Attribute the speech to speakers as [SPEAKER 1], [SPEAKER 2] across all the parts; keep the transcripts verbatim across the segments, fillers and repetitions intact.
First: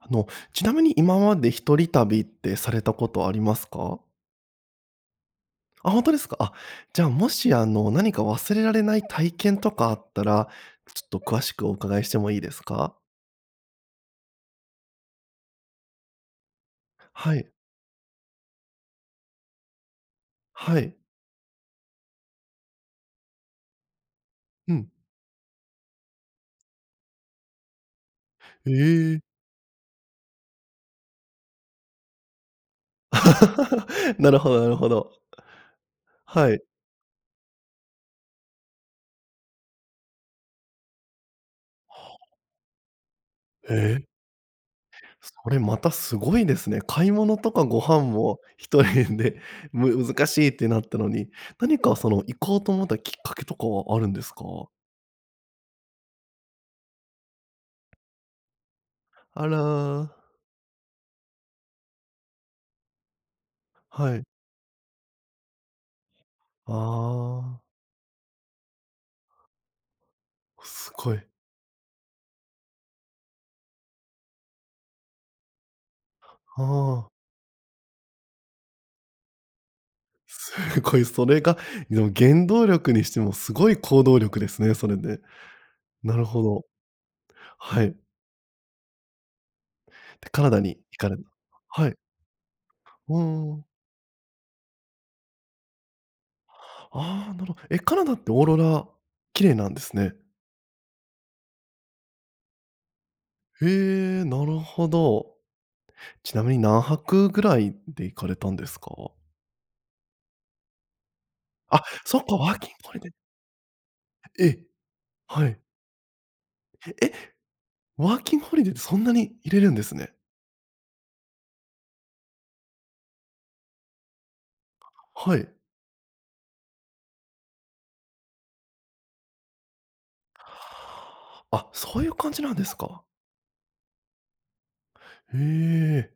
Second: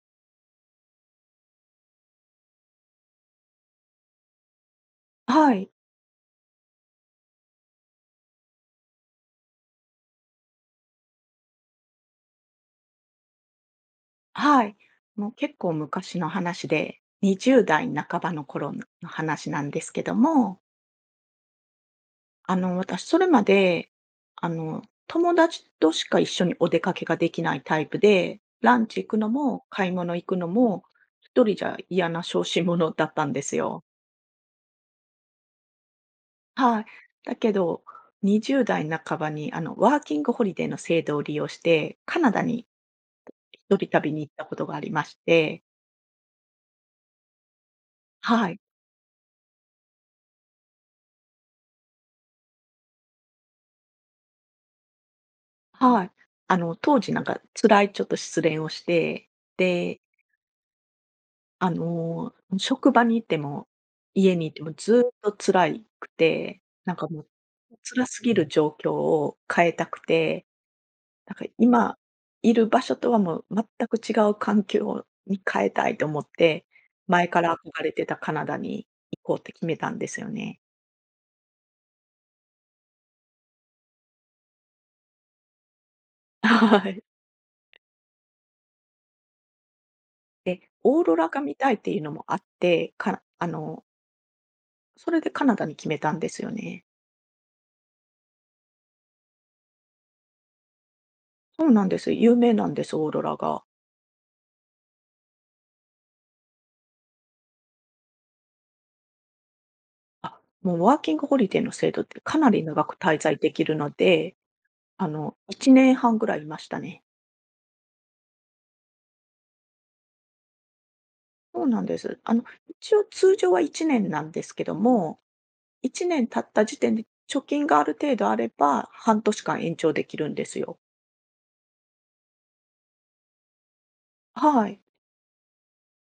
[SPEAKER 1] あの、ちなみに今まで一人旅ってされたことありますか？
[SPEAKER 2] はい。
[SPEAKER 1] あ、本当ですか？あ、じゃ、もし、あの、何か忘れられない体験とかあったら、ちょっと詳しくお伺いしてもいいですか？
[SPEAKER 2] はい。もう結構昔の話で、
[SPEAKER 1] は
[SPEAKER 2] に
[SPEAKER 1] い。
[SPEAKER 2] じゅうだい半ばの頃の話なんですけども。
[SPEAKER 1] はい。
[SPEAKER 2] あの、私それまで、あ
[SPEAKER 1] う
[SPEAKER 2] の、
[SPEAKER 1] ん。
[SPEAKER 2] 友達としか一緒にお出かけができないタイプで、ランチ行
[SPEAKER 1] え
[SPEAKER 2] く
[SPEAKER 1] え。
[SPEAKER 2] のも買い物行くのも、ひとりじゃ嫌な小心者だったんですよ。
[SPEAKER 1] なるほどなるほど。はい。
[SPEAKER 2] はい。だけどにじゅうだい半ばにあのワーキングホリデーの制度を利用して、
[SPEAKER 1] はあ。
[SPEAKER 2] カナダに
[SPEAKER 1] え
[SPEAKER 2] 一人
[SPEAKER 1] え。
[SPEAKER 2] 旅に行ったことがありまし
[SPEAKER 1] それ
[SPEAKER 2] て。
[SPEAKER 1] またすごいですね。買い物とかご飯も
[SPEAKER 2] はい。
[SPEAKER 1] ひとりで、む難しいってなったのに、何かその行こうと思ったきっかけとかはあるんですか？
[SPEAKER 2] はい。あの、当時、なんか辛いちょっと失恋をして、
[SPEAKER 1] あ
[SPEAKER 2] で
[SPEAKER 1] ら。
[SPEAKER 2] あの、職場にいても、
[SPEAKER 1] はい。
[SPEAKER 2] 家にいてもずっと辛いくて。
[SPEAKER 1] あ
[SPEAKER 2] なんかもう
[SPEAKER 1] あ。
[SPEAKER 2] 辛すぎる状況を変えたくて、
[SPEAKER 1] すごい。
[SPEAKER 2] なんか、今いる場所とはもう全く違う環境に変えたいと思って、
[SPEAKER 1] は。
[SPEAKER 2] 前から憧れてたカナダに行こうって決めたんですよね。
[SPEAKER 1] すごい、それがの原動力にしてもすごい行動力ですね、それで。なるほど。
[SPEAKER 2] はい。
[SPEAKER 1] はい。で、カナ
[SPEAKER 2] え、
[SPEAKER 1] ダに行
[SPEAKER 2] オー
[SPEAKER 1] か
[SPEAKER 2] ロ
[SPEAKER 1] れる。
[SPEAKER 2] ラが見たいっ
[SPEAKER 1] はい。
[SPEAKER 2] て
[SPEAKER 1] う
[SPEAKER 2] いうのもあってから、あ
[SPEAKER 1] ーん。
[SPEAKER 2] のそれでカナダに決めたんですよね。
[SPEAKER 1] ああ、なるほど。え、カナダってオーロラ、綺麗なんですね？
[SPEAKER 2] そうなんです。有名なんです、オーロラが。
[SPEAKER 1] へえ、なるほど。ちなみに何泊ぐらいで行かれたんですか？
[SPEAKER 2] あ、もうワーキングホリデーの
[SPEAKER 1] あ、
[SPEAKER 2] 制度っ
[SPEAKER 1] そ
[SPEAKER 2] て
[SPEAKER 1] っか、
[SPEAKER 2] かな
[SPEAKER 1] ワー
[SPEAKER 2] り
[SPEAKER 1] キン
[SPEAKER 2] 長
[SPEAKER 1] グホ
[SPEAKER 2] く
[SPEAKER 1] リデー。
[SPEAKER 2] 滞在できるので。
[SPEAKER 1] ええ、
[SPEAKER 2] あの
[SPEAKER 1] は
[SPEAKER 2] い
[SPEAKER 1] い。
[SPEAKER 2] ちねんはんぐらいいましたね。
[SPEAKER 1] え、ワーキングホリデーってそんなにいれるんですね。
[SPEAKER 2] そうなんです。あの一応通常は1年なんですけども、
[SPEAKER 1] はい。
[SPEAKER 2] いちねん経った時点で貯金がある程度あれば、半年間延長できるんですよ。
[SPEAKER 1] あ、そういう感じなんですか。
[SPEAKER 2] はい。
[SPEAKER 1] へえ。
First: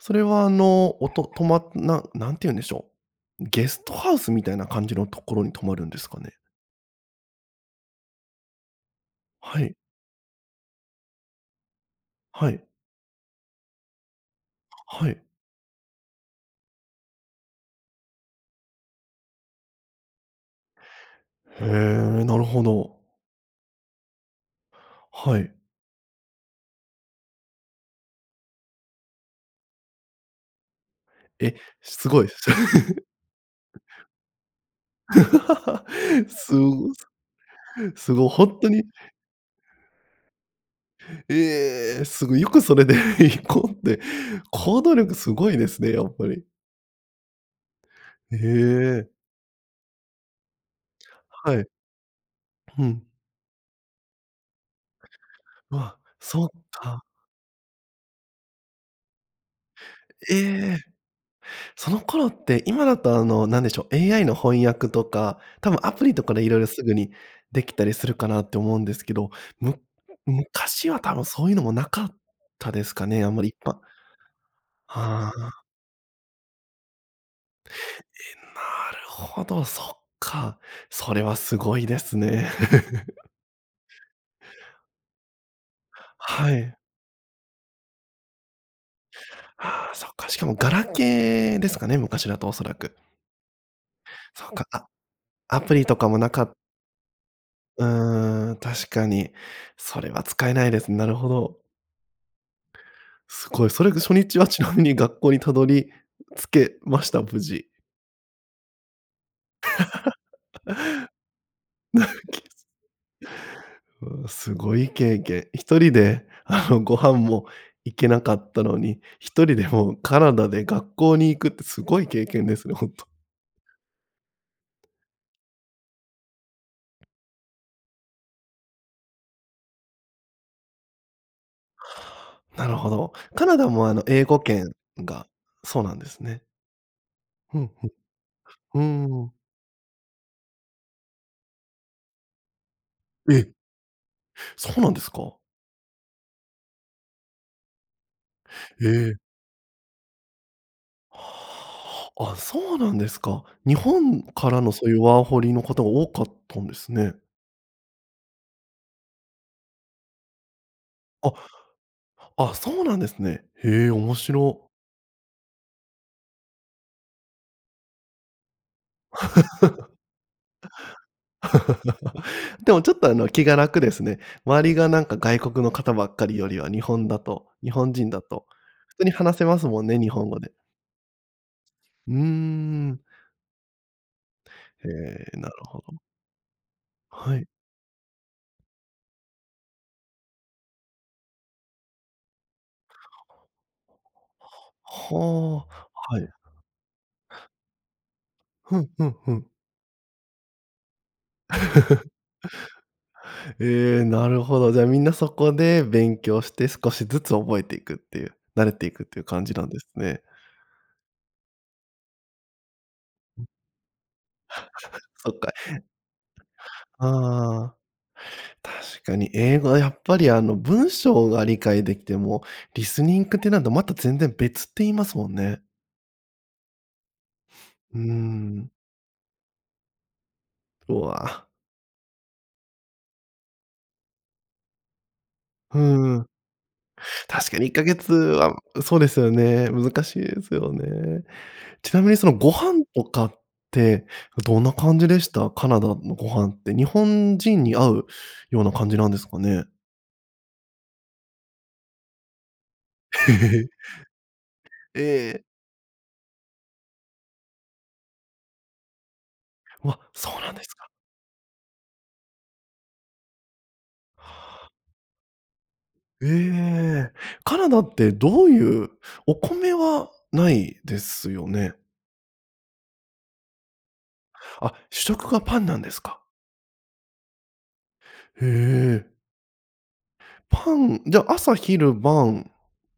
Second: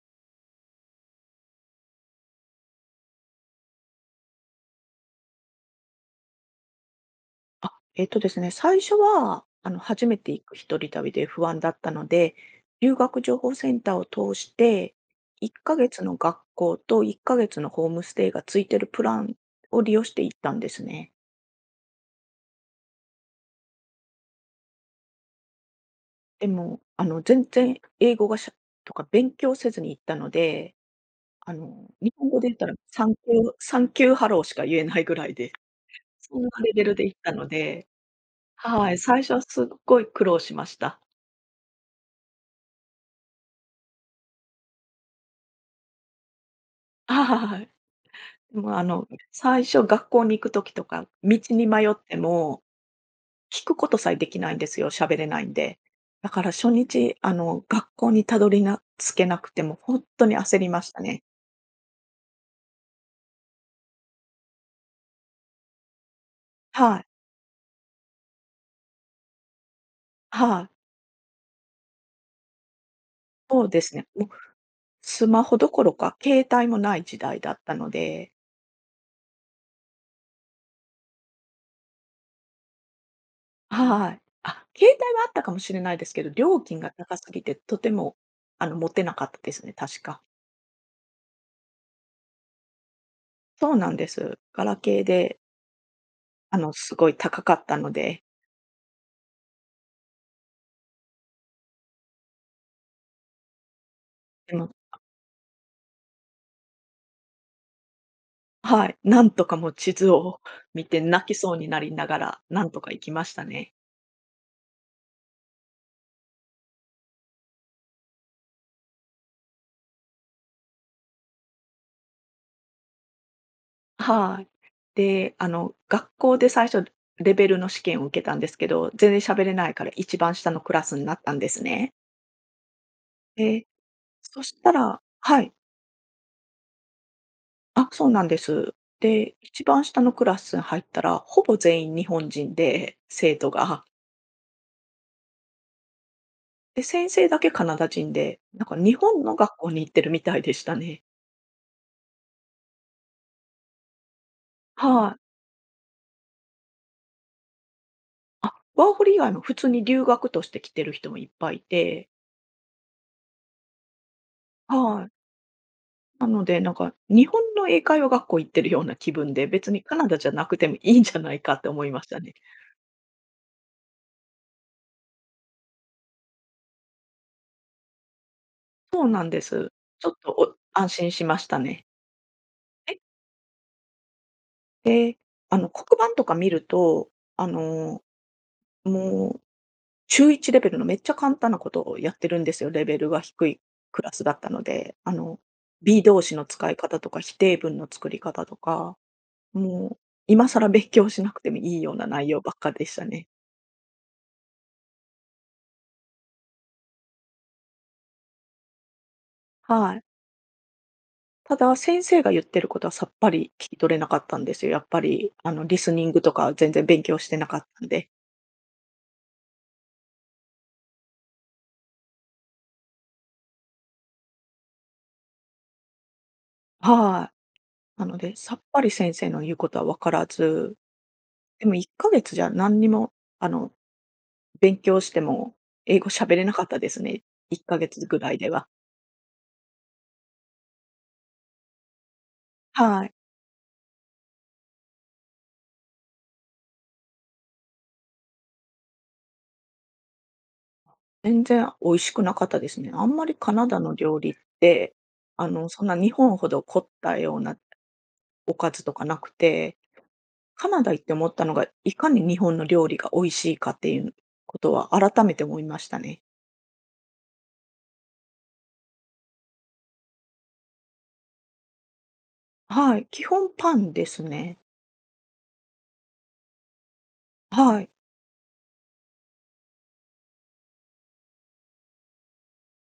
[SPEAKER 1] それはあの、おと泊まっな何て言うんでしょう、ゲストハウスみたいな感じのところに泊まるんですかね？
[SPEAKER 2] あ、えっとですね、最初は
[SPEAKER 1] は
[SPEAKER 2] あ
[SPEAKER 1] い。
[SPEAKER 2] の初めて行く一人旅で不安だったので、
[SPEAKER 1] はい。
[SPEAKER 2] 留学情報センターを通して
[SPEAKER 1] はい。
[SPEAKER 2] いっかげつの学校といっかげつのホームステイがついているプランを利用して行ったんですね。
[SPEAKER 1] へえ、なるほど。はい。
[SPEAKER 2] でも、あの全然英語がしゃとか勉強せずに行ったので、あ
[SPEAKER 1] え！
[SPEAKER 2] の
[SPEAKER 1] す
[SPEAKER 2] 日
[SPEAKER 1] ごい
[SPEAKER 2] 本
[SPEAKER 1] で
[SPEAKER 2] 語
[SPEAKER 1] す。
[SPEAKER 2] で言ったらサンキューサ ンキューハローしか言えないぐらいで、そんな
[SPEAKER 1] す
[SPEAKER 2] レ
[SPEAKER 1] ご
[SPEAKER 2] ベルで行ったので、
[SPEAKER 1] すご本当に。
[SPEAKER 2] はい、最初はすっごい苦労しました。
[SPEAKER 1] ええ、すご、よくそれで行こうって、行動力すごいですね、やっぱり。
[SPEAKER 2] ははははい。
[SPEAKER 1] へ
[SPEAKER 2] でもあの
[SPEAKER 1] え。
[SPEAKER 2] 最初学校に行く時とか、道
[SPEAKER 1] は
[SPEAKER 2] に
[SPEAKER 1] い。
[SPEAKER 2] 迷っても
[SPEAKER 1] うん。
[SPEAKER 2] 聞くことさえできないんですよ、しゃべれないんで。
[SPEAKER 1] わ、
[SPEAKER 2] だか
[SPEAKER 1] そっ
[SPEAKER 2] ら初
[SPEAKER 1] か。
[SPEAKER 2] 日あの学校にたどりな着けなくてもほんっと
[SPEAKER 1] え
[SPEAKER 2] に焦り
[SPEAKER 1] え。
[SPEAKER 2] ましたね。
[SPEAKER 1] その頃って今だとあのなんでしょう。AI の翻訳とか多分アプリとかで色々すぐ
[SPEAKER 2] はい。
[SPEAKER 1] にできたりするかなって思うんですけど、む
[SPEAKER 2] はい。
[SPEAKER 1] 昔は多分そういうのもなかったですかね。あんまりいっ
[SPEAKER 2] そう
[SPEAKER 1] ぱ
[SPEAKER 2] ですね。もうス
[SPEAKER 1] あ
[SPEAKER 2] マホ
[SPEAKER 1] あ。
[SPEAKER 2] どころか携帯もない時代だったので
[SPEAKER 1] え、なるほど、そっか。それはすごいですね。
[SPEAKER 2] はい。あ、携帯はあったかもしれないですけど、
[SPEAKER 1] は
[SPEAKER 2] 料
[SPEAKER 1] い。
[SPEAKER 2] 金が高すぎて、とてもあの持てなかったですね、
[SPEAKER 1] ああ、
[SPEAKER 2] 確
[SPEAKER 1] そう
[SPEAKER 2] か。
[SPEAKER 1] か。しかもガラケーですかね、昔だとおそらく。
[SPEAKER 2] そうなんです。
[SPEAKER 1] そう
[SPEAKER 2] ガ
[SPEAKER 1] か。
[SPEAKER 2] ラ
[SPEAKER 1] あ
[SPEAKER 2] ケーで。
[SPEAKER 1] アプリとかもなかっ
[SPEAKER 2] あのすごい高かった
[SPEAKER 1] う
[SPEAKER 2] ので。
[SPEAKER 1] ーん、確かに。それは使えないです。なるほど。すごい。それが初日はちなみに
[SPEAKER 2] [unintelligible]
[SPEAKER 1] 学校にたどり着けました？無事。
[SPEAKER 2] はい、なんとかも地図を見て 泣きそうになりながら
[SPEAKER 1] [unintelligible]
[SPEAKER 2] なんとか行きましたね。
[SPEAKER 1] うう、すごい経験。一人であのご飯も行けなかったのに、一人でもカナダで学校に行くってすごい経験ですね、ほんと。
[SPEAKER 2] はい。で、あの学校で最初レベルの試験を受けたんですけど、全然喋れないから一番下のクラスになったんですね。
[SPEAKER 1] はあ。なるほど。カナ
[SPEAKER 2] え、
[SPEAKER 1] ダもあの英語
[SPEAKER 2] そした
[SPEAKER 1] 圏
[SPEAKER 2] ら
[SPEAKER 1] が
[SPEAKER 2] はい。
[SPEAKER 1] そうなんですね。うんう
[SPEAKER 2] あ、
[SPEAKER 1] ん。
[SPEAKER 2] そうなんです。
[SPEAKER 1] うーん。
[SPEAKER 2] で、一番下のクラス入ったらほぼ全員日本人で、
[SPEAKER 1] え
[SPEAKER 2] 生徒
[SPEAKER 1] え！
[SPEAKER 2] が
[SPEAKER 1] そうなんですか？
[SPEAKER 2] で、先生だけカナダ人で、なんか
[SPEAKER 1] え
[SPEAKER 2] 日
[SPEAKER 1] え！
[SPEAKER 2] 本の学校に行ってるみたいでしたね。
[SPEAKER 1] はあ。あ、そうなんですか。日本からのそういう
[SPEAKER 2] はい。
[SPEAKER 1] ワーホリの方が多かったんですね。
[SPEAKER 2] あ、ワーホリ以外も普通に留学として来てる人もいっ
[SPEAKER 1] あ。
[SPEAKER 2] ぱいいて
[SPEAKER 1] あ、そうなんですね。へえ、面白。
[SPEAKER 2] はい。なので、なんか日本の英会話学校行ってるような気分で、別にカ ナダじゃなくてもいいんじゃないかと思いましたね。
[SPEAKER 1] でもちょっとあの気が楽ですね。周りがなんか外国の方ばっかりよりは日本だと日本人だと、普
[SPEAKER 2] そ
[SPEAKER 1] 通
[SPEAKER 2] う
[SPEAKER 1] に
[SPEAKER 2] なん
[SPEAKER 1] 話
[SPEAKER 2] で
[SPEAKER 1] せます
[SPEAKER 2] す。
[SPEAKER 1] もんね、
[SPEAKER 2] ちょ
[SPEAKER 1] 日
[SPEAKER 2] っ
[SPEAKER 1] 本
[SPEAKER 2] と
[SPEAKER 1] 語で。
[SPEAKER 2] お安心しましたね。
[SPEAKER 1] うー
[SPEAKER 2] え？
[SPEAKER 1] ん。
[SPEAKER 2] で、
[SPEAKER 1] ええ、なる
[SPEAKER 2] あの
[SPEAKER 1] ほど。
[SPEAKER 2] 黒板とか見ると、
[SPEAKER 1] は
[SPEAKER 2] あ
[SPEAKER 1] い。
[SPEAKER 2] のもうちゅういちレベルのめっちゃ簡単なことをやってるんですよ。レベルが低いクラスだったので。あの
[SPEAKER 1] ほう。
[SPEAKER 2] B
[SPEAKER 1] は
[SPEAKER 2] 動
[SPEAKER 1] い。
[SPEAKER 2] 詞の使い方とか否定文の作り方と
[SPEAKER 1] ふん
[SPEAKER 2] か、
[SPEAKER 1] ふんふん。
[SPEAKER 2] もう今更勉強しなくてもいいような 内容ばっかでしたね。
[SPEAKER 1] ええ、なるほど。じゃ、みんなそこで勉強して少しずつ覚えていくっていう、慣れていくっていう感じなんです
[SPEAKER 2] はい。
[SPEAKER 1] ね。
[SPEAKER 2] ただ、先生が言ってることはさっぱり聞き取れなかったんですよ。やっぱ
[SPEAKER 1] そ
[SPEAKER 2] り
[SPEAKER 1] っ
[SPEAKER 2] あ
[SPEAKER 1] か。
[SPEAKER 2] のリスニングとか全然勉強してなかっ
[SPEAKER 1] ああ、
[SPEAKER 2] たんで。
[SPEAKER 1] 確かに英語はやっぱりあの文章が理解できても、リスニングっていうのとまた全然別って言いますもんね。
[SPEAKER 2] はい。
[SPEAKER 1] うー
[SPEAKER 2] なのでさっ
[SPEAKER 1] ん。
[SPEAKER 2] ぱり先生の言うことはわからず。
[SPEAKER 1] うわ。
[SPEAKER 2] でもいっかげつじゃ何にもあの勉強しても
[SPEAKER 1] う
[SPEAKER 2] 英語
[SPEAKER 1] ん。
[SPEAKER 2] 喋れなかったですね、
[SPEAKER 1] 確
[SPEAKER 2] い
[SPEAKER 1] か
[SPEAKER 2] っ
[SPEAKER 1] にいっ
[SPEAKER 2] か
[SPEAKER 1] か
[SPEAKER 2] げ
[SPEAKER 1] げ
[SPEAKER 2] つ
[SPEAKER 1] つ
[SPEAKER 2] ぐらいで
[SPEAKER 1] は
[SPEAKER 2] は。
[SPEAKER 1] そうですよね。難しいですよね。ちなみにそのご飯と
[SPEAKER 2] はい。
[SPEAKER 1] かってどんな感じでした？カナダのご飯って。日本人に合うような感じなんですかね？
[SPEAKER 2] 全然美味しくなかったですね。あんまりカナ ダの料理って、
[SPEAKER 1] ええ。
[SPEAKER 2] あの、そんな日本ほど凝ったようなおかずとかなくて、
[SPEAKER 1] うわ、そうなんで
[SPEAKER 2] カ
[SPEAKER 1] す
[SPEAKER 2] ナ
[SPEAKER 1] か。
[SPEAKER 2] ダ行って思ったのが、いかに日本の料理が美味しいかっていうこ
[SPEAKER 1] はあ。
[SPEAKER 2] とは改めて思いましたね。
[SPEAKER 1] ええ、カナダってどういうお米はないですよね？
[SPEAKER 2] はい、基本パンですね。
[SPEAKER 1] あ、主食がパンなんですか？
[SPEAKER 2] はい。
[SPEAKER 1] へえ。パンじゃ、朝昼晩、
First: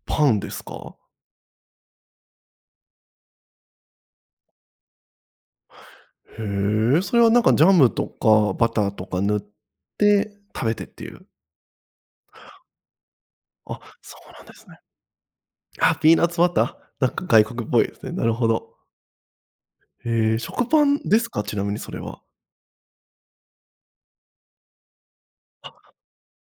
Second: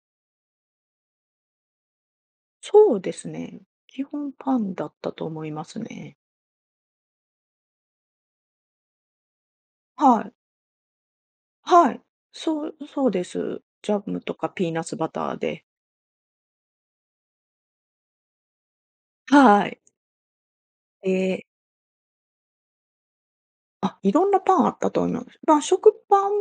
[SPEAKER 1] パンですか？
[SPEAKER 2] そうですね、基本パンだったと思いますね。
[SPEAKER 1] へえ、それはなんかジャムとかバターとか塗っ
[SPEAKER 2] はい。
[SPEAKER 1] て食べてっていう
[SPEAKER 2] はい、そう、そうです。
[SPEAKER 1] あ、
[SPEAKER 2] ジャ
[SPEAKER 1] そ
[SPEAKER 2] ム
[SPEAKER 1] う
[SPEAKER 2] と
[SPEAKER 1] なん
[SPEAKER 2] か
[SPEAKER 1] で
[SPEAKER 2] ピ
[SPEAKER 1] す
[SPEAKER 2] ー
[SPEAKER 1] ね。
[SPEAKER 2] ナツバターで。
[SPEAKER 1] あ、ピーナツバター？なんか外国っぽいですね。なるほど。
[SPEAKER 2] はい。
[SPEAKER 1] へえ、食パンです
[SPEAKER 2] え。
[SPEAKER 1] か？ちなみにそれは。
[SPEAKER 2] あ、いろんなパンあったと思います。まあ、
[SPEAKER 1] あ。
[SPEAKER 2] 食パン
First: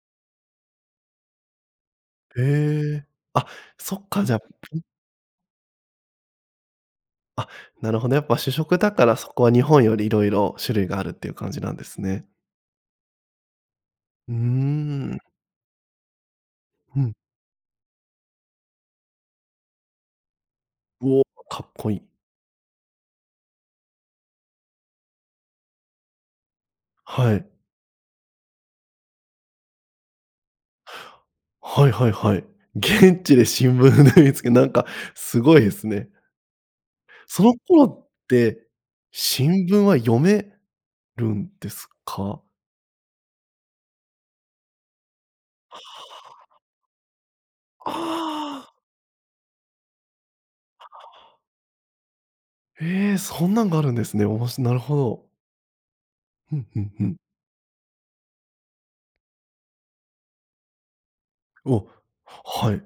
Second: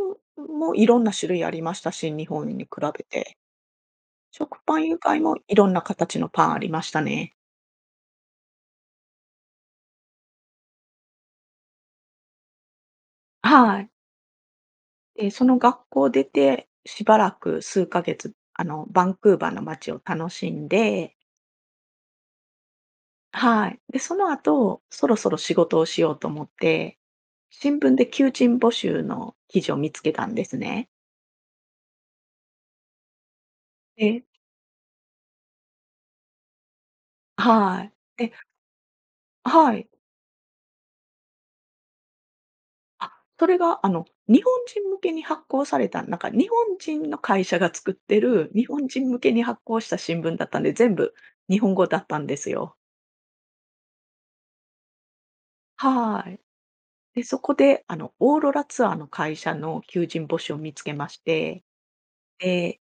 [SPEAKER 2] もいろんな種類ありましたし、日
[SPEAKER 1] へ
[SPEAKER 2] 本に比べ
[SPEAKER 1] え。
[SPEAKER 2] て。
[SPEAKER 1] あ、そっか、じゃん。
[SPEAKER 2] 食パン以外もいろんな形のパンありましたね。
[SPEAKER 1] あ、なるほど、やっぱ主食だからそこは日本より色々種類があるっていう感じなんですね。
[SPEAKER 2] はい。
[SPEAKER 1] うーん。
[SPEAKER 2] ええ、その学校出て、
[SPEAKER 1] う
[SPEAKER 2] し
[SPEAKER 1] ん。
[SPEAKER 2] ばらく数ヶ月、あの、バンクーバーの街を楽しんで
[SPEAKER 1] うお、かっこいい。
[SPEAKER 2] はい。で、その後、そろそろ仕事をしようと思って、
[SPEAKER 1] はい。
[SPEAKER 2] 新聞で求人募集の記事を見つけたんですね。
[SPEAKER 1] はいはいはい。現地で新聞
[SPEAKER 2] え
[SPEAKER 1] で
[SPEAKER 2] え。
[SPEAKER 1] 見つけ、なんかすごいですね。その
[SPEAKER 2] は
[SPEAKER 1] 頃っ
[SPEAKER 2] い。で
[SPEAKER 1] て、
[SPEAKER 2] あ、
[SPEAKER 1] 新
[SPEAKER 2] は
[SPEAKER 1] 聞
[SPEAKER 2] い。
[SPEAKER 1] は読めるんですか？
[SPEAKER 2] あ、それがあの、日本人向けに発行さ
[SPEAKER 1] は
[SPEAKER 2] れた、なんか日
[SPEAKER 1] あ。
[SPEAKER 2] 本人の会社が作ってる、日
[SPEAKER 1] ああ。
[SPEAKER 2] 本人向けに発行した新聞だったんで、
[SPEAKER 1] あ
[SPEAKER 2] 全部
[SPEAKER 1] あ。
[SPEAKER 2] 日本語だったんですよ。
[SPEAKER 1] ええ、そんなんがあるんですね。おもしなるほど。
[SPEAKER 2] はい。
[SPEAKER 1] ふんふんふん。
[SPEAKER 2] で、そこであの、オーロラツアーの会社の求人募集を見つけまして、
[SPEAKER 1] お、は
[SPEAKER 2] え、
[SPEAKER 1] い。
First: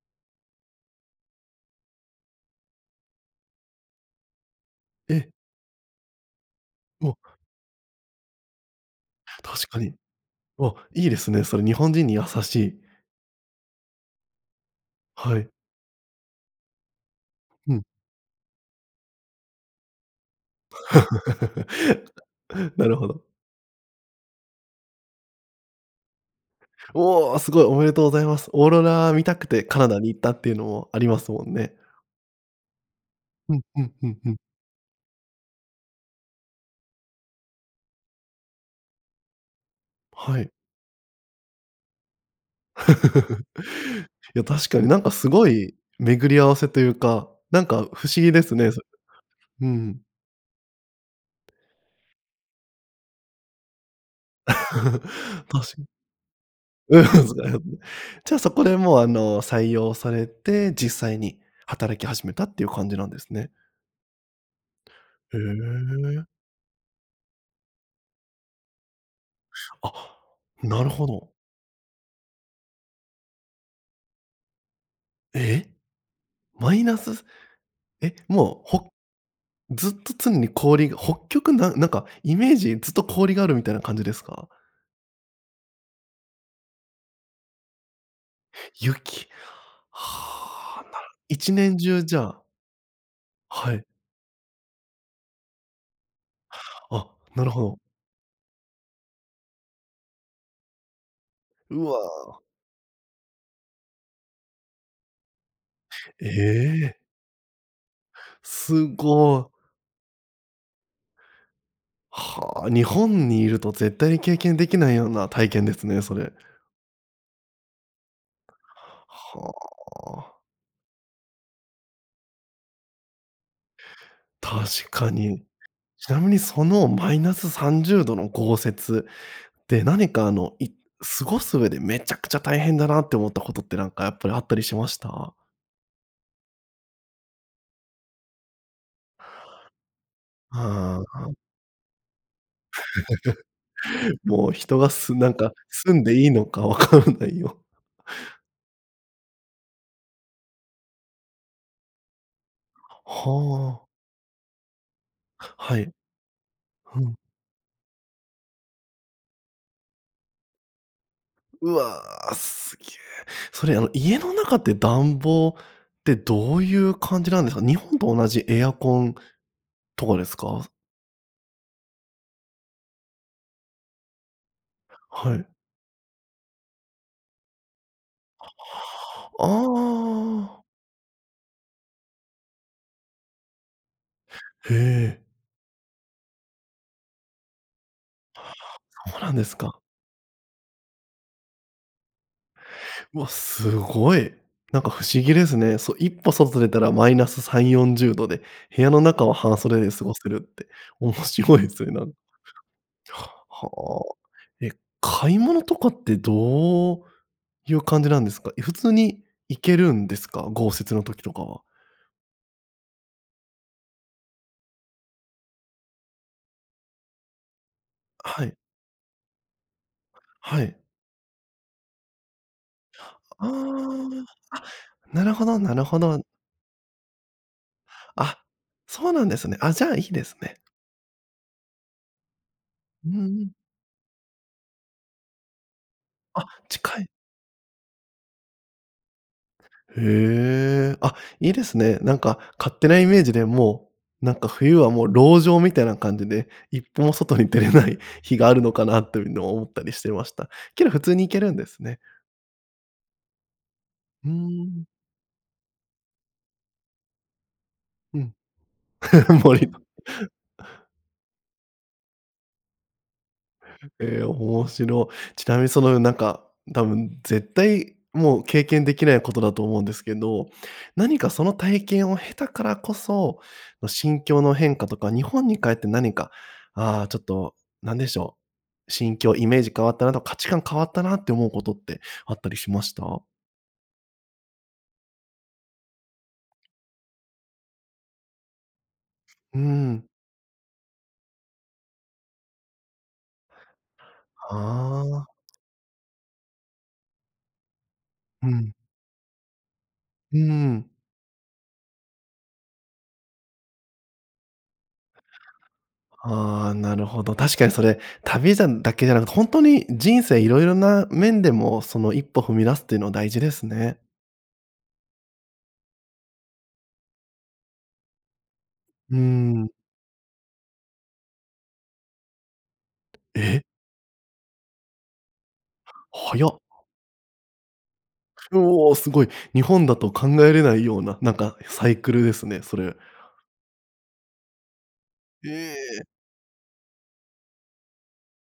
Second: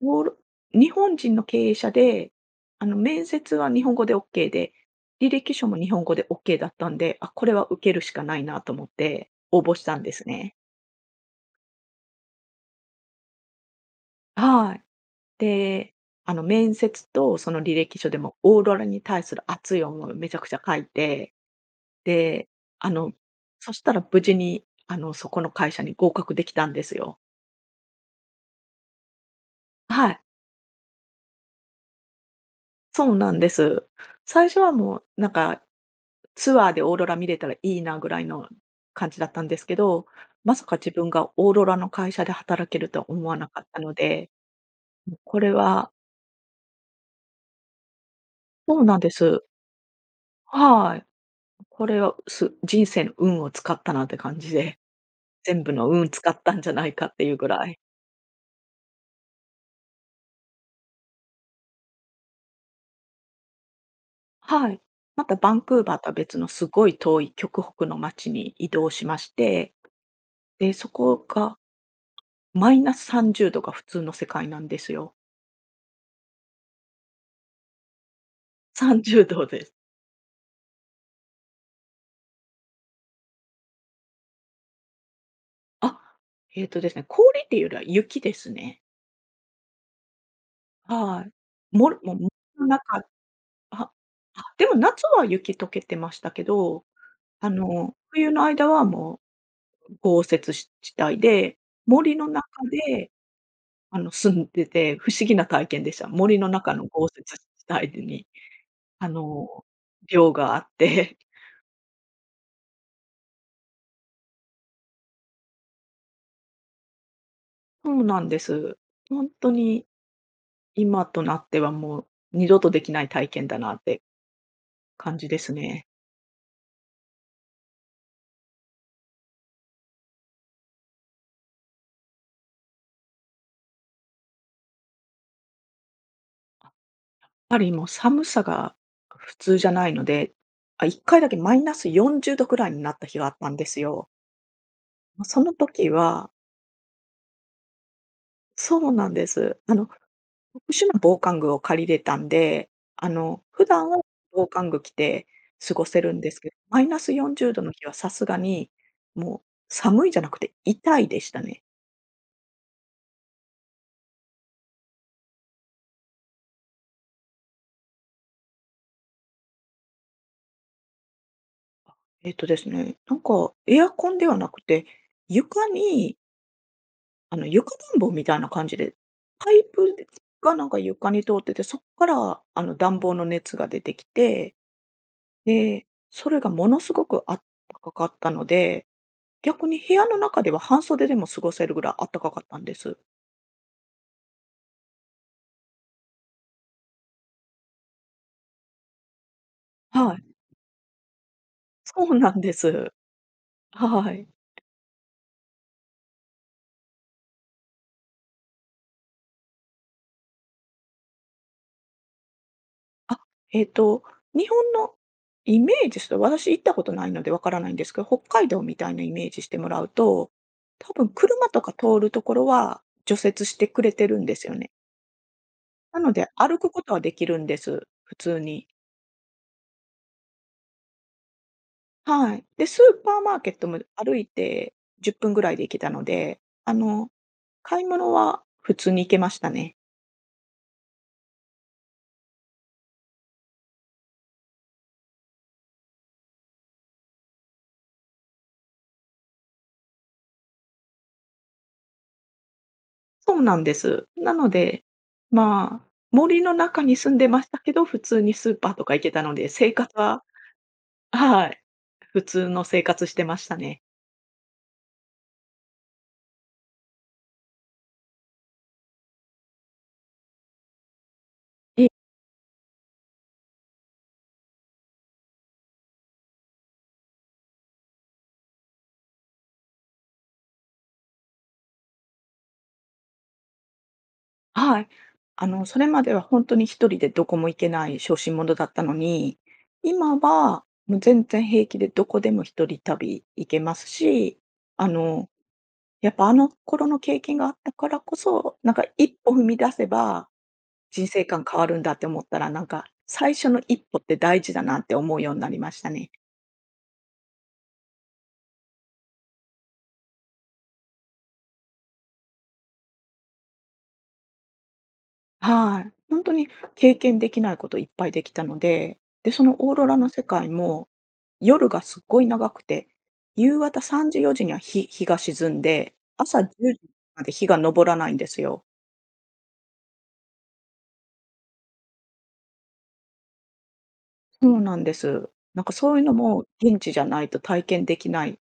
[SPEAKER 2] オーロ日本人の経営者で、あの、面接は日本語でオッケーで、
[SPEAKER 1] え。
[SPEAKER 2] 履歴書も日本語でオッケーだったん
[SPEAKER 1] お。
[SPEAKER 2] で、あ、これは受けるしかないなと思って、応
[SPEAKER 1] 確
[SPEAKER 2] 募
[SPEAKER 1] か
[SPEAKER 2] し
[SPEAKER 1] に。
[SPEAKER 2] たんですね。
[SPEAKER 1] あ、いいですね。それ日本人に優しい。
[SPEAKER 2] はい。
[SPEAKER 1] はい。
[SPEAKER 2] で。あの面接と、その
[SPEAKER 1] う
[SPEAKER 2] 履
[SPEAKER 1] ん。
[SPEAKER 2] 歴書でも、オーロラに対する熱い思いをめちゃくちゃ書いて、で、
[SPEAKER 1] な
[SPEAKER 2] あ
[SPEAKER 1] るほ
[SPEAKER 2] の、
[SPEAKER 1] ど。
[SPEAKER 2] そしたら、無事にあの、そこの会社に合格できたんですよ。
[SPEAKER 1] おお、すごい。おめでとうございます。オーロラ見たくて、カナダに
[SPEAKER 2] は
[SPEAKER 1] 行
[SPEAKER 2] い。
[SPEAKER 1] ったっていうのもありますもんね。
[SPEAKER 2] そうなんで
[SPEAKER 1] うんう
[SPEAKER 2] す。
[SPEAKER 1] んうんうん。
[SPEAKER 2] 最初はもう、なんか、ツアーでオーロラ見れたらいいなぐらいの感じだったんですけど、
[SPEAKER 1] はい。
[SPEAKER 2] まさか自分がオーロラの会社で働けるとは思わな かったので。
[SPEAKER 1] いや確かに、なんか
[SPEAKER 2] もう
[SPEAKER 1] す
[SPEAKER 2] こ
[SPEAKER 1] ご
[SPEAKER 2] れ
[SPEAKER 1] い
[SPEAKER 2] は。
[SPEAKER 1] 巡り合わせというか。なんか不思議ですね。
[SPEAKER 2] そうなんです。
[SPEAKER 1] うん。
[SPEAKER 2] はい。これは、す人生の運を使ったなって感じで。全
[SPEAKER 1] ぱ
[SPEAKER 2] 部
[SPEAKER 1] し。
[SPEAKER 2] の運使ったんじゃない
[SPEAKER 1] うん。
[SPEAKER 2] かっていうぐ
[SPEAKER 1] だよ
[SPEAKER 2] らい。
[SPEAKER 1] ね。じゃ、そこでもうあの、採用されて、実際に働き始めたっていう感じなんですね。
[SPEAKER 2] はい。また
[SPEAKER 1] へ
[SPEAKER 2] バンクーバーとは
[SPEAKER 1] え。
[SPEAKER 2] 別の、すごい遠い極北の街に移動しまして。
[SPEAKER 1] あ、
[SPEAKER 2] で、
[SPEAKER 1] な
[SPEAKER 2] そ
[SPEAKER 1] るほ
[SPEAKER 2] こ
[SPEAKER 1] ど。
[SPEAKER 2] がマイナスさんじゅうどが普通の世界なんですよ。
[SPEAKER 1] え！マイナスｰｰえ、もう、ほ
[SPEAKER 2] さんじゅうどです。
[SPEAKER 1] ずっと常に氷が北極ななんかイメージ、ずっと氷があるみたいな感じですか？
[SPEAKER 2] あ、ええとですね、氷っていうよりは雪ですね。
[SPEAKER 1] 雪、はあ、なる、
[SPEAKER 2] は
[SPEAKER 1] いちね
[SPEAKER 2] い。
[SPEAKER 1] ん
[SPEAKER 2] も
[SPEAKER 1] じゅ
[SPEAKER 2] る
[SPEAKER 1] う
[SPEAKER 2] も
[SPEAKER 1] じ
[SPEAKER 2] も
[SPEAKER 1] ゃ
[SPEAKER 2] 森
[SPEAKER 1] あ。
[SPEAKER 2] の中、
[SPEAKER 1] はい。
[SPEAKER 2] ああ、でも夏は雪溶けてましたけど、
[SPEAKER 1] あ、な
[SPEAKER 2] あ
[SPEAKER 1] るほど。
[SPEAKER 2] の冬の間はもう、豪雪し地帯で、
[SPEAKER 1] う
[SPEAKER 2] 森の
[SPEAKER 1] わ。
[SPEAKER 2] 中で、あの住んでて、不思議な体験でした。
[SPEAKER 1] え
[SPEAKER 2] 森の中の
[SPEAKER 1] え。
[SPEAKER 2] 豪雪地帯に
[SPEAKER 1] す
[SPEAKER 2] あ
[SPEAKER 1] ご。
[SPEAKER 2] の、寮があって。
[SPEAKER 1] はあ、日本にいると絶対に経験できないような体験ですね、それ。
[SPEAKER 2] そうなんですほんと
[SPEAKER 1] は
[SPEAKER 2] に。
[SPEAKER 1] あ。
[SPEAKER 2] 今となってはもう二度とできない体験だなって
[SPEAKER 1] 確か
[SPEAKER 2] 感じで
[SPEAKER 1] に。
[SPEAKER 2] すね。
[SPEAKER 1] ちなみにそのマイナスさんじゅうどの豪雪で何かあのい過ごす上でめちゃくちゃ大変だなって思ったことってなんかやっぱりあったりしました？
[SPEAKER 2] やっぱりもう寒さが普通じゃないので、あ、一
[SPEAKER 1] あ
[SPEAKER 2] 回だ
[SPEAKER 1] あ。
[SPEAKER 2] けマイナスよんじゅうどくらいになった日があったんですよ。
[SPEAKER 1] もう人がす
[SPEAKER 2] ま、
[SPEAKER 1] なん
[SPEAKER 2] そ
[SPEAKER 1] か
[SPEAKER 2] の時
[SPEAKER 1] 住んでい
[SPEAKER 2] は
[SPEAKER 1] いのかわからないよ。
[SPEAKER 2] そうなんです。あの特殊な防寒具を借りれたんで、あの普
[SPEAKER 1] はあ。
[SPEAKER 2] 段は防寒具着て過
[SPEAKER 1] は
[SPEAKER 2] ご
[SPEAKER 1] い。
[SPEAKER 2] せるんですけど、マイナ
[SPEAKER 1] う
[SPEAKER 2] ス
[SPEAKER 1] ん。
[SPEAKER 2] よんじゅうどの日はさすがにもう寒いじゃなくて痛いでしたね。
[SPEAKER 1] うわ、すげ。それあの家の中って暖房ってどういう感じなんですか？日本と同じエアコンとかですか？
[SPEAKER 2] あ、えっとですね。なんか、エアコンではなくて
[SPEAKER 1] はい。
[SPEAKER 2] 床にあの、床暖房みたいな感じで、パイプ
[SPEAKER 1] あ
[SPEAKER 2] が
[SPEAKER 1] あ。
[SPEAKER 2] なんか床に通っててそっから、あの、暖房の熱が出てきて。
[SPEAKER 1] へえ。
[SPEAKER 2] で、それがものすごくあったかかったので、
[SPEAKER 1] そうなんです
[SPEAKER 2] 逆に
[SPEAKER 1] か。
[SPEAKER 2] 部屋の中では半袖でも過ごせるぐらいあったかかったんです。
[SPEAKER 1] わ、すごい。なんか不思議ですね。そいっぽ外出たらマイナスさんよんじゅうどで、部屋の中は半袖で過
[SPEAKER 2] は
[SPEAKER 1] ご
[SPEAKER 2] い。
[SPEAKER 1] せるって面白いすね。な
[SPEAKER 2] そ
[SPEAKER 1] ん
[SPEAKER 2] うなんです。
[SPEAKER 1] は。
[SPEAKER 2] はい。
[SPEAKER 1] え、買い物とかってどういう感じなんですか？い普通に行けるんですか、豪雪の時とかは。
[SPEAKER 2] あ、えっと日本のイメージですと、私行ったことないのでわからないんですけど、北
[SPEAKER 1] は
[SPEAKER 2] 海
[SPEAKER 1] い。
[SPEAKER 2] 道みたいなイメージしてもらうと、
[SPEAKER 1] はい。
[SPEAKER 2] 多分車とか通るところは除雪
[SPEAKER 1] あ
[SPEAKER 2] してくれてるんですよ
[SPEAKER 1] あ、あ、
[SPEAKER 2] ね。
[SPEAKER 1] なるほどなる
[SPEAKER 2] な
[SPEAKER 1] ほ
[SPEAKER 2] の
[SPEAKER 1] ど。
[SPEAKER 2] で、歩くことはできるんです。普
[SPEAKER 1] あ、
[SPEAKER 2] 通に。
[SPEAKER 1] そうなんですね。あ、じゃあいいですね。
[SPEAKER 2] はい。で、スー
[SPEAKER 1] うん
[SPEAKER 2] パ
[SPEAKER 1] う
[SPEAKER 2] ーマーケ
[SPEAKER 1] ん。
[SPEAKER 2] ットも歩いてじゅっぷんぐらいで行けたので、
[SPEAKER 1] あ、
[SPEAKER 2] あ
[SPEAKER 1] 近い。
[SPEAKER 2] の、買い物は普通に行けましたね。
[SPEAKER 1] へえ、あ、いいですね。なんか勝手なイメージで、もう、なんか冬はもう籠城みたいな感じで、一歩も外に出れない日があるのかなというの思ったりしてました。けど普通に行けるんですね。
[SPEAKER 2] とうなんです。
[SPEAKER 1] うー
[SPEAKER 2] なので、
[SPEAKER 1] ん。
[SPEAKER 2] まあ、森の中に住んでましたけど、普
[SPEAKER 1] う
[SPEAKER 2] 通
[SPEAKER 1] ん。
[SPEAKER 2] にスーパーとか行けたの で、
[SPEAKER 1] 森
[SPEAKER 2] 生
[SPEAKER 1] の。
[SPEAKER 2] 活ははい、普通の生活してましたね。
[SPEAKER 1] ええ、面白い。ちなみにその、うなんか多分絶対もう経験できないことだと思うんですけど、何かその
[SPEAKER 2] え
[SPEAKER 1] 体
[SPEAKER 2] え。
[SPEAKER 1] 験を経たからこそ、わ心境の変化とか日本に帰って何か、ああ、ちょっと何でしょう、心境、イメージ変わったなと価値観変わったなって思うことってあったりしました？
[SPEAKER 2] はい。あの、それまではほんとに一人でどこも行けない小心者だったのに、
[SPEAKER 1] うーん。
[SPEAKER 2] 今はもう全然平気でどこでも一人旅行けますし、
[SPEAKER 1] あ
[SPEAKER 2] あの、
[SPEAKER 1] あ。
[SPEAKER 2] やっぱあの頃の経験があったからこ
[SPEAKER 1] う
[SPEAKER 2] そ、な
[SPEAKER 1] ん。
[SPEAKER 2] んか、一歩踏み出せば、
[SPEAKER 1] うーん。
[SPEAKER 2] 人生観変わるんだって思ったら、なんか、最初の一歩って大事だなって思うようなりましたね。
[SPEAKER 1] ああ、なるほど。確かにそれ、旅じゃんだけじゃなく、ほんとに人生色々な面でもその一歩踏み出すっていうのは大事ですね。
[SPEAKER 2] はい。本当に経験できないこといっぱいできたので、
[SPEAKER 1] うー
[SPEAKER 2] で、その
[SPEAKER 1] ん。
[SPEAKER 2] オーロラの世界も夜がすっごい長くて、夕
[SPEAKER 1] え。
[SPEAKER 2] 方さんじよじには、ひ日が沈んで、
[SPEAKER 1] は
[SPEAKER 2] 朝じ
[SPEAKER 1] や。
[SPEAKER 2] ゅうじまで日が昇らないんです
[SPEAKER 1] う
[SPEAKER 2] よ。
[SPEAKER 1] お、すごい。日本だと考えれないような、なんかサイクルですね、それ。
[SPEAKER 2] そうなんです。
[SPEAKER 1] え
[SPEAKER 2] なんかそうい
[SPEAKER 1] え。
[SPEAKER 2] うのも現地じゃないと体験できない、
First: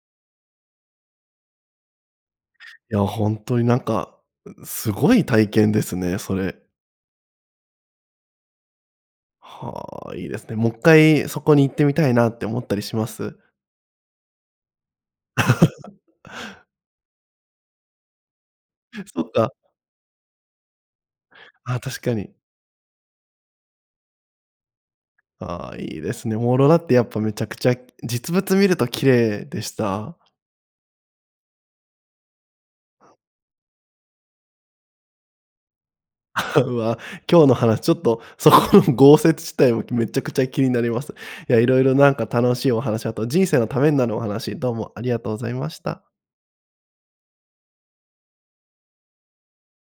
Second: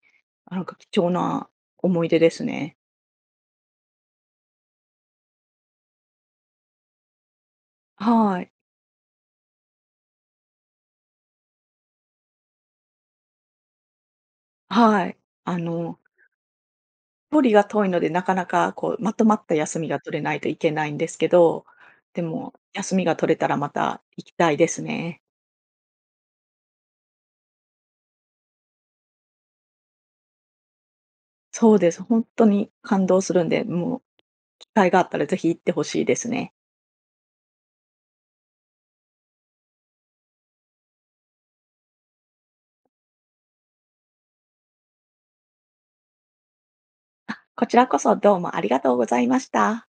[SPEAKER 2] なんか貴重な思い出ですね。
[SPEAKER 1] いや、本当になんか、すごい体験ですね、それ。
[SPEAKER 2] はい。
[SPEAKER 1] はあ、いいですね。もういっかいそこに行ってみたいなって思ったりします？
[SPEAKER 2] はい、あの。距離が遠いので、なかなかこうま
[SPEAKER 1] そ
[SPEAKER 2] と
[SPEAKER 1] う
[SPEAKER 2] まっ
[SPEAKER 1] か。
[SPEAKER 2] た休みが取れないといけないんですけど、
[SPEAKER 1] ああ、確か
[SPEAKER 2] で
[SPEAKER 1] に。
[SPEAKER 2] も休みが取れたらまた行きたいですね。
[SPEAKER 1] ああ、いいですね。オーロラってやっぱ、めちゃくちゃ実物見ると綺麗でした？
[SPEAKER 2] そうです。本当に感動するんで、もう機会があったら是非行って欲しいですね。
[SPEAKER 1] うわ、今日の話ちょっとそこの豪雪地帯もめちゃくちゃ気になります。いや、色々なんか楽しいお話、あと人生のためになるお話どうもありがとうございました。
[SPEAKER 2] あ、こちらこそどうもありがとうございました。